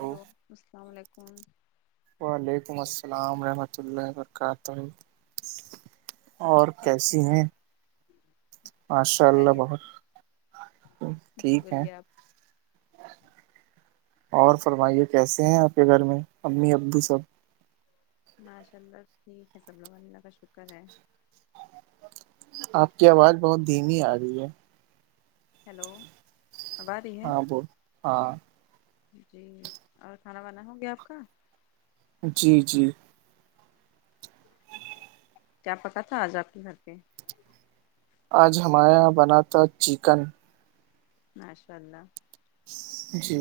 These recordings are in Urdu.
ہلو السلام علیکم وعلیکم السلام ورحمۃ اللہ وبرکاتہ اور کیسے کیسی آپ ہیں ماشاء اللہ خیریت بہت جی ٹھیک ہے بولیے آپ اور فرمائیے کیسے ہیں آپ کے گھر میں امی ابو سب ماشاء اللہ ٹھیک ہے سب لوگ اللہ کا شکر ہے آپ کی آواز بہت دھیمی آ رہی ہے ہیلو اب آ رہی ہے ہاں بول ہاں جی اور کھانا وانا ہو گیا آپ کا جی جی کیا پکا تھا آج آپ کے گھر پہ آج ہمارے یہاں بنا تھا چکن ماشاء اللہ جی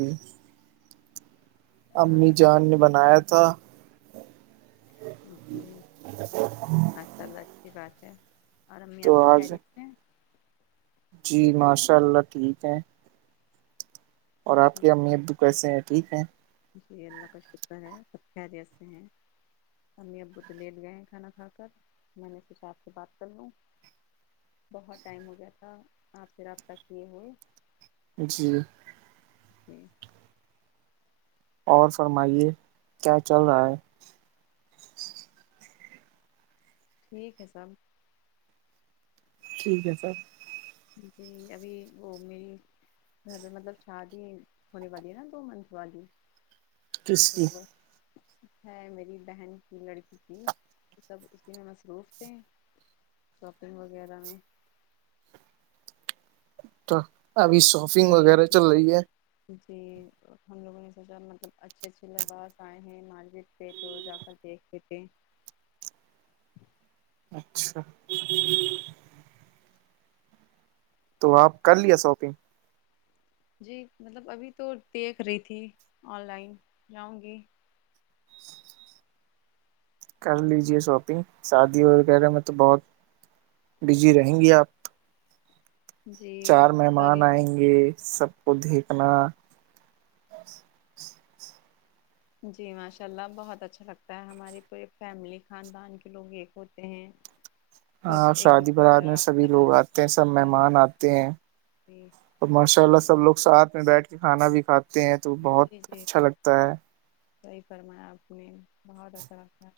اور امی اب جان نے بنایا تھا جی ہاشاء اللہ اچھی بات ہے اور امی تو آپ کی آج خیریت [inaudible] جی ماشاء اللہ ٹھیک ہے اور آپ جی کی امی اتب بھی کیسے ہیں ٹھیک ہیں جی اللہ کا شکر ہے سب خریت سے ہیں امی ابو تو لیٹ گئے ہیں کھانا کھا کر میں نے سوچا آپ سے بات کر لوں بہت ٹائم ہو گیا تھا آپ سے رابطہ کیے ہوئے جی [inaudible] اور فرمائیے کیا چل رہا ہے ٹھیک ہے سب ٹھیک ہے سر جی ابھی وہ میری مطلب شادی ہونے والی ہے نا دو منتھ والی کس کی وہ بس ہے میری بہن کی لڑکی کی سب اسی میں مصروف تھے شاپنگ وغیرہ میں تو ابھی شوپنگ جی ہم جی ہم لوگوں نے سوچا مطلب اچھے اچھے لباس آئے ہیں ماجد تو جا کر دیکھتے تھ اچھا تو آپ کر لیا شاپنگ جی مطلب ابھی تو دیکھ رہی تھی آن لائن جاؤں گی کر لیجیے شاپنگ شادی وغیرہ میں تو بہت بزی رہیں گی آپ جی چار ساری مہمان آئیں گے یہ سب کو دیکھنا جی ماشاء اللہ بہت اچھا لگتا ہے ہماری پوری فیملی خاندان کے لوگ ایک ہوتے ہیں [inaudible] سب ہاں ایک شادی دوسرے سے برات میں سبھی رابطہ لوگ آتے ہیں سب ہوتا ہے ہاں مہمان آتے ہیں جی اور ماشاء اللہ سب لوگ ساتھ میں بیٹھ کے کھانا بھی کھاتے ہیں تو بہت اچھا لگتا ہے صحی فرمایا آپ کو م بہت اچھا لگتا ہے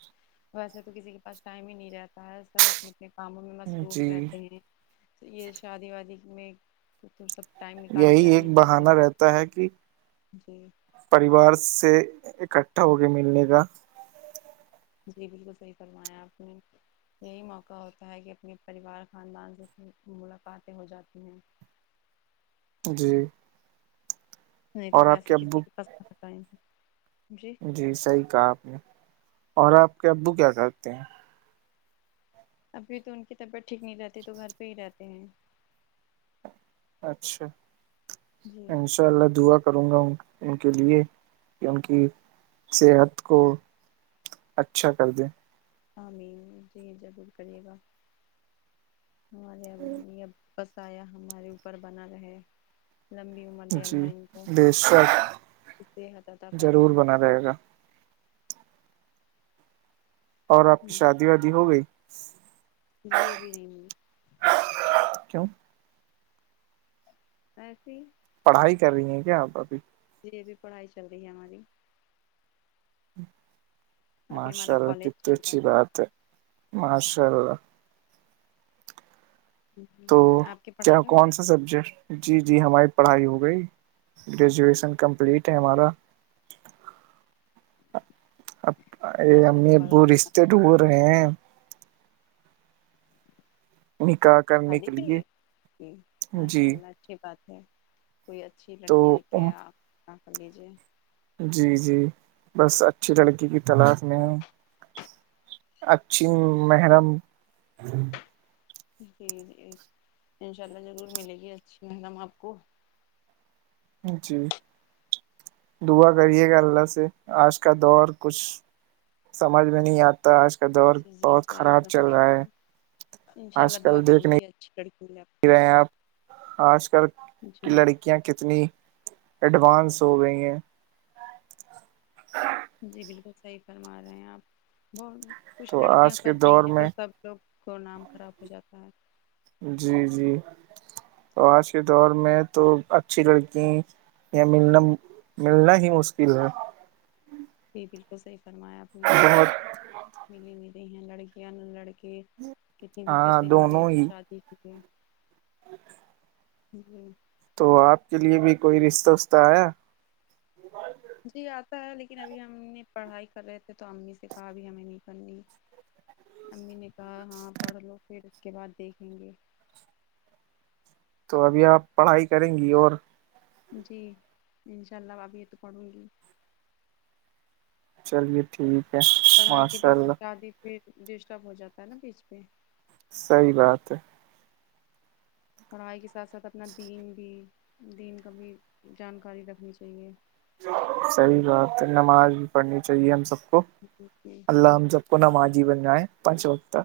ویسے تو کسی کے پاس ٹائم ہی نہیں رہتا ہے سب اپنے اپنے کاموں میں ہے مصروف جی رہتے ہیں تو یہ شادی وادی میں تو تو سب ٹائم نکال یہی کے آ ایک ہی جاتے بہانہ رہتا ہے کہ جی پریوار سے اکٹھا ہو کے ملنے کا جی بالکل صحیح فرمایا آپ نے یہی موقع ہوتا ہے کہ اپنے پریوار خاندان سےھر ملاقاتیں ہو جاتی ہیں جی نہیں تو اور آپ ویسے ابو کسی کے پس پت نہیں جی جی صحیح کہا آپ نے اور آپ کے ابو کیا کرتے ہیں ابھی تو ان کی طبیعت ٹھیک نہیں رہتی تو گھر پہ ہی رہتے ہیں اچھا جی انشاء اللہ دعا کروں گا ان کے لیے کہ ان کی صحت کو اچھا کر دے ہامی جے ضرور کریے گا ہمارے ا یہب بسایا ہمارے اوپر بنا رہے لمبی عمر دے جی اللہ ان کو بے شک اس سے حطط کرے نا رہے گا اور آپ کی شادی وادی ہو گئی جی ابھی نہیں ملی کیوں ایسیے پڑھائی کر رہی ہیں کیا آپ ابھی یہی بھی پڑھائی چل رہی ہے ہماری ابھی ماشاء ہمارا اللہ کالج کتنی چل رہا اچھی بات ہے ماشاء اللہ ہے تو آپ کی کیا پڑھائی ہوگی کون سا سبجیکٹ جی جی ہماری پڑھائی ہو گئی گریجویشن کمپلیٹ ہے ہمارا اب ا ماشاء اللہ امی بہت ابو اچھی رشتے ڈھوب رہے ہیں نکا شادی کے لیے ج جی ماشاء اللہ اچھی بات ہے کوئی اچھی لڑکی دکھ تو کے آپ کا کر لیجیے جی جی بس اچھی لڑکی کی تلاق میں ہے اکچھی محرم جی جی انشاء اللہ ضرور ملے گی اچھی مڈم آپ کو جی دعا کریے گا اللہ سے آج کا دور کچھ سمجھ میں نہیں آتا آجل جی جی صحیح فم ان شاء اللہ آج دعا کل دیکھ کروں گی نہیں اچھی لڑکی آپ کو رہے ہیں آپ آج کل کی جی لڑکی کیاں کتنی ایڈوانس ہو گئی ہیں جی بالکل صحیح فرما رہے ہیں آپ بہت کچھ تو لڑکیاں آج کے کر رہی دور ہیں تو میں سب لوگ کو نام خراب ہو جاتا ہے جی جی تو آج کے دور میں تو اچھی لڑکی ملنا ملنا ہی مشکل ہے یہ بالکل صحیح فرمایا اپپ نے بہت ملی ملی ہیں لڑکیاں لڑکے کتنی ہاں دقتیں ہو رہی ہیں شادی کیکیں جی جی تو آپ کے لیے بھی کوئی رستہ وستہ آیا جی آتا ہے لیکن ابھی ہم نے پڑھائی کر رہے تھے تو امی سے کہا ابھی ہمیں نہیں کرنی امی نے کہا ہاں پڑھ لو پھر اس کے بعد دیکھیں گے تو ابھی آپ پڑھائی کریں گی اور جی انشاء اللہ ابھی یہ تو کون ہووں گی چلیے ٹھیک ہے پڑھائی کے ماشاء بیچ سے اللہ شادی ڈسٹرب ہو جاتا ہے نا بیچ پہ صحیح بات ہے پڑھائی کے ساتھ ساتھ اپنا دین بھی دین کا بھی جانکاری رکھنی چاہیے صحیح بات ہے نماز بھی پڑھنی چاہیے ہم سب کو جی جی اللہ ہم جب پن آ جی بن ہے پچ وقت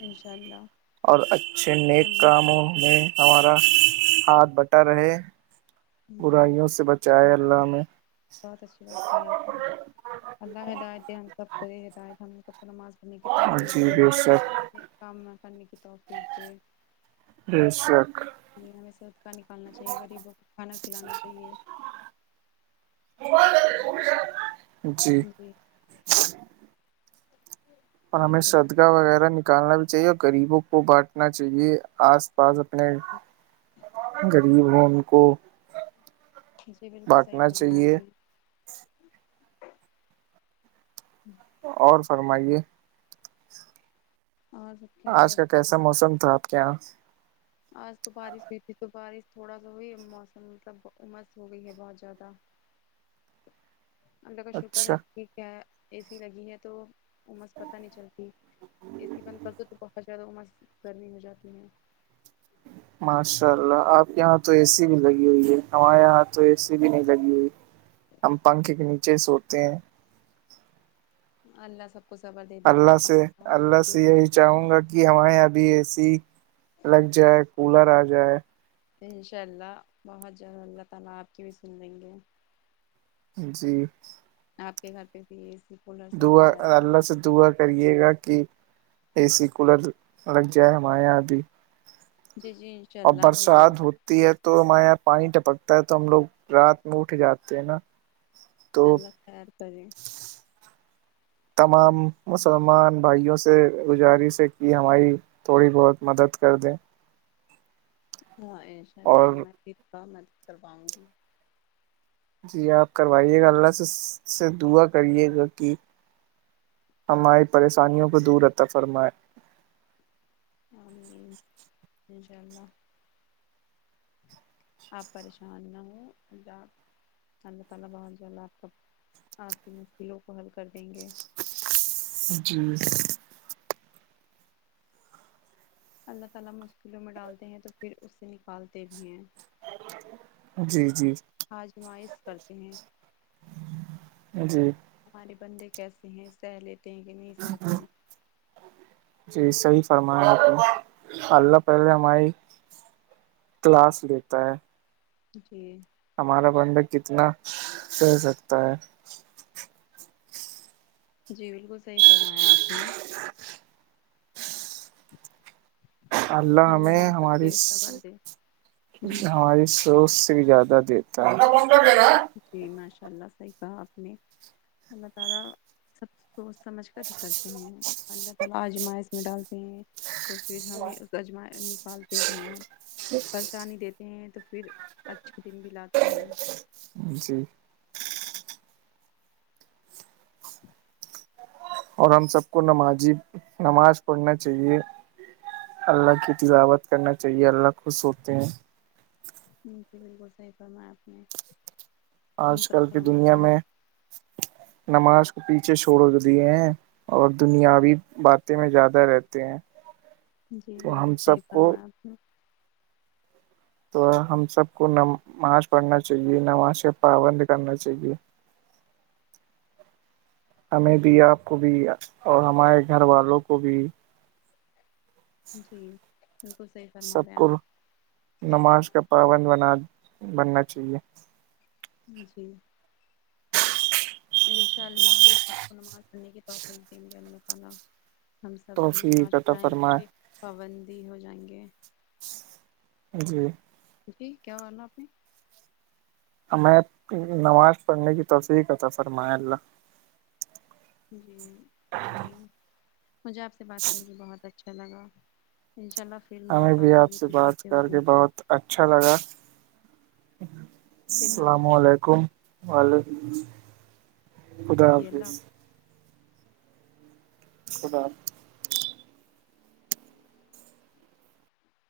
انشاء اللہ اور اچھے نیک اللہ سب کاموں کو میں ہمارا ہاتھ بٹا رہے جیا برائیوں سے اللہ بچائے حافظ میں بہت اچھی بات ت آپ کی اللہ ہدات ہے ہم سب پوری ہدات ہم سب نماز کرنے کی جی توفیقتے بے شک یہ کام ہے کرنے کی توفیقتے ای سک ہمیں سے ہود کا نکالنا چاہیے غریبوں کو کھانا کھلانا چاہیے جی جی اور ہمیں شدکاہ وغیرہ نکالنا بھی چاہیے اور غریبوں کو بانٹنا چاہیے آس پاس اپنے غریب ہوں ان کو جی بالکل صحیح بانٹنا فرمائیایں چاہیے آپ نے ہوں اور فرمائیے اوراں سر آج کا کیسا موسم تھا آپ کے یہاں آج تو بارش بھی تھی تو بارش تھوڑا سا وہ موسم مطلب امس ہو گئی ہے بہت زیادہ ہم کا شکر ہے اچھا کہٹھ کیا ہے اے سی لگی ہے تو عمس پتہ نہیں چلتی اے سی بند کر دو تو بہت زیادہ عمس گرمی ہو جاتی ہے ماشاء اللہ آپ کے یہاں تو اے سی بھی لگی ہوئی ہے ہمارے یہاں تو اے سی بھی نہیں لگی ہوئی ہم پنکھے کے نیچے سوتے ہیں اللہ سب کو زبر دے دیتا ہے اللہ سے پنا ہو یا اللہ سے پھر یہی چاہوں گا کہ ہمارے یہ ابھی اے سی لگ جائے کولر آ جائے انشاءاللہ بہت جلد اللہ تعالی اپ کی بھی زندگی ایم ن آپ کے گھر پہ بھی یہ دعا اللہ سے دعا کریے گا کہ اے سی کولر لگ جائے ہمارے یہاں ابھی جی جی انشاء اور اللہ ضرور برسات ہو تی ہے تو ہمارے یہاں پانی ٹپکتا ہے تو ہم لوگ رات میں اٹھ جاتے ہیں نا تو اللہ تیار کری تمام مسلمان بھائیوں سے گزارش ہے کہ ہماری تھوڑی بہت مدد کر دیں ہاں ان شاء اللہ اور میں فتا مدد کرواؤں گی جی آپ کروائیے گا اللہ سے دعا کریے گا کہ ہماری پریشانیوں کو دور رہتا فرمائے انشاء اللہ آپ پریشان نہ اللہ اللہ تعالی بہت جلد اپ بھی اس کی لو کو حل کر دیں گے جی اللہ تعالی مشکلوں میں ڈالتے ہیں تو پھر اس سے نکالتے بھی ہیں جی جی آجمائش کرتے ہیں جی ہمارے بندے کیسے ہیں سہ لیتے ہیں کہ نہیں سہتے ہیں جی صحی فرمایا آپ نے اللہ پہل ہماری کلاس دیتا ہے جی ہمارا بندہ کتنا رہ سکتا ہے جی بالکل صحیح فرمایا آپ نے اللہ ہمیں ہم سب ہماری کے صبر دے جی ہماری سوس سے بھی زیادہ نا جی ماشاء اللہ صحیح کہا آپ نے اللہ تعالی اب تو سمجھ کر ہی کرتے ہیں اللہ تعالی ازمائش میں ڈالتے ہیں تو پھر ہمیں اس کاجما نکالتے بھی ہیں پریشانی دیتے ہیں تو پھر اچھے دن بھی لاتے ہیں جی عع اور ہم سب کو نمازی نماز پڑھنا چاہیے اللہ کی تجاوت کرنا چاہیے اللہ خ سوتے ہیں نی فی بالکل صحیح فرماپ نے ہم آج سب کل کو کی نماز دنیا پڑھنا میں نماز کو پیچھے چھوڑ دیے ہیں اور دنیاوی باتیں میں زیادہ رہتے ہیں جی تو ہم بالکل صحیح سب کو فرمایا آپ نے تو ہم سب کو نماز پڑھنا چاہیے نماز سے پابند کرنا چاہیے ہمیں بھی آپ کو بھی اور ہمارے گھر والوں کو بھی جی بالکل صحیح سب فرما رہے ہیں کو نماز کا پابند بنا بننا چاہیے جی انشاء اللہ ہم سب کو نماز پڑھنے کی توقیف دیں گے اللہ خانا ہم سب بھی توفیع پہچ عطا پائیں کہ فرمائے پابندی ہو جائیں گے جی جی کیا کرنا ہے آپ نے ہمیں نماز پڑھنے کی توفسییح کا تھا سرما اللہ جی عامر مجھے آپ سے بات کریے بہت اچھا جن کاا انشاء اللہ پھر ہمیں بھی ملاقات آپ ہوگی سے پھر بات باتیں کر کے ہوگی بہت اچھا لگا پھر السلام رابطہ ہوگا علیکم وعلیکم خدا جی حافظ اللہ خدا حافظ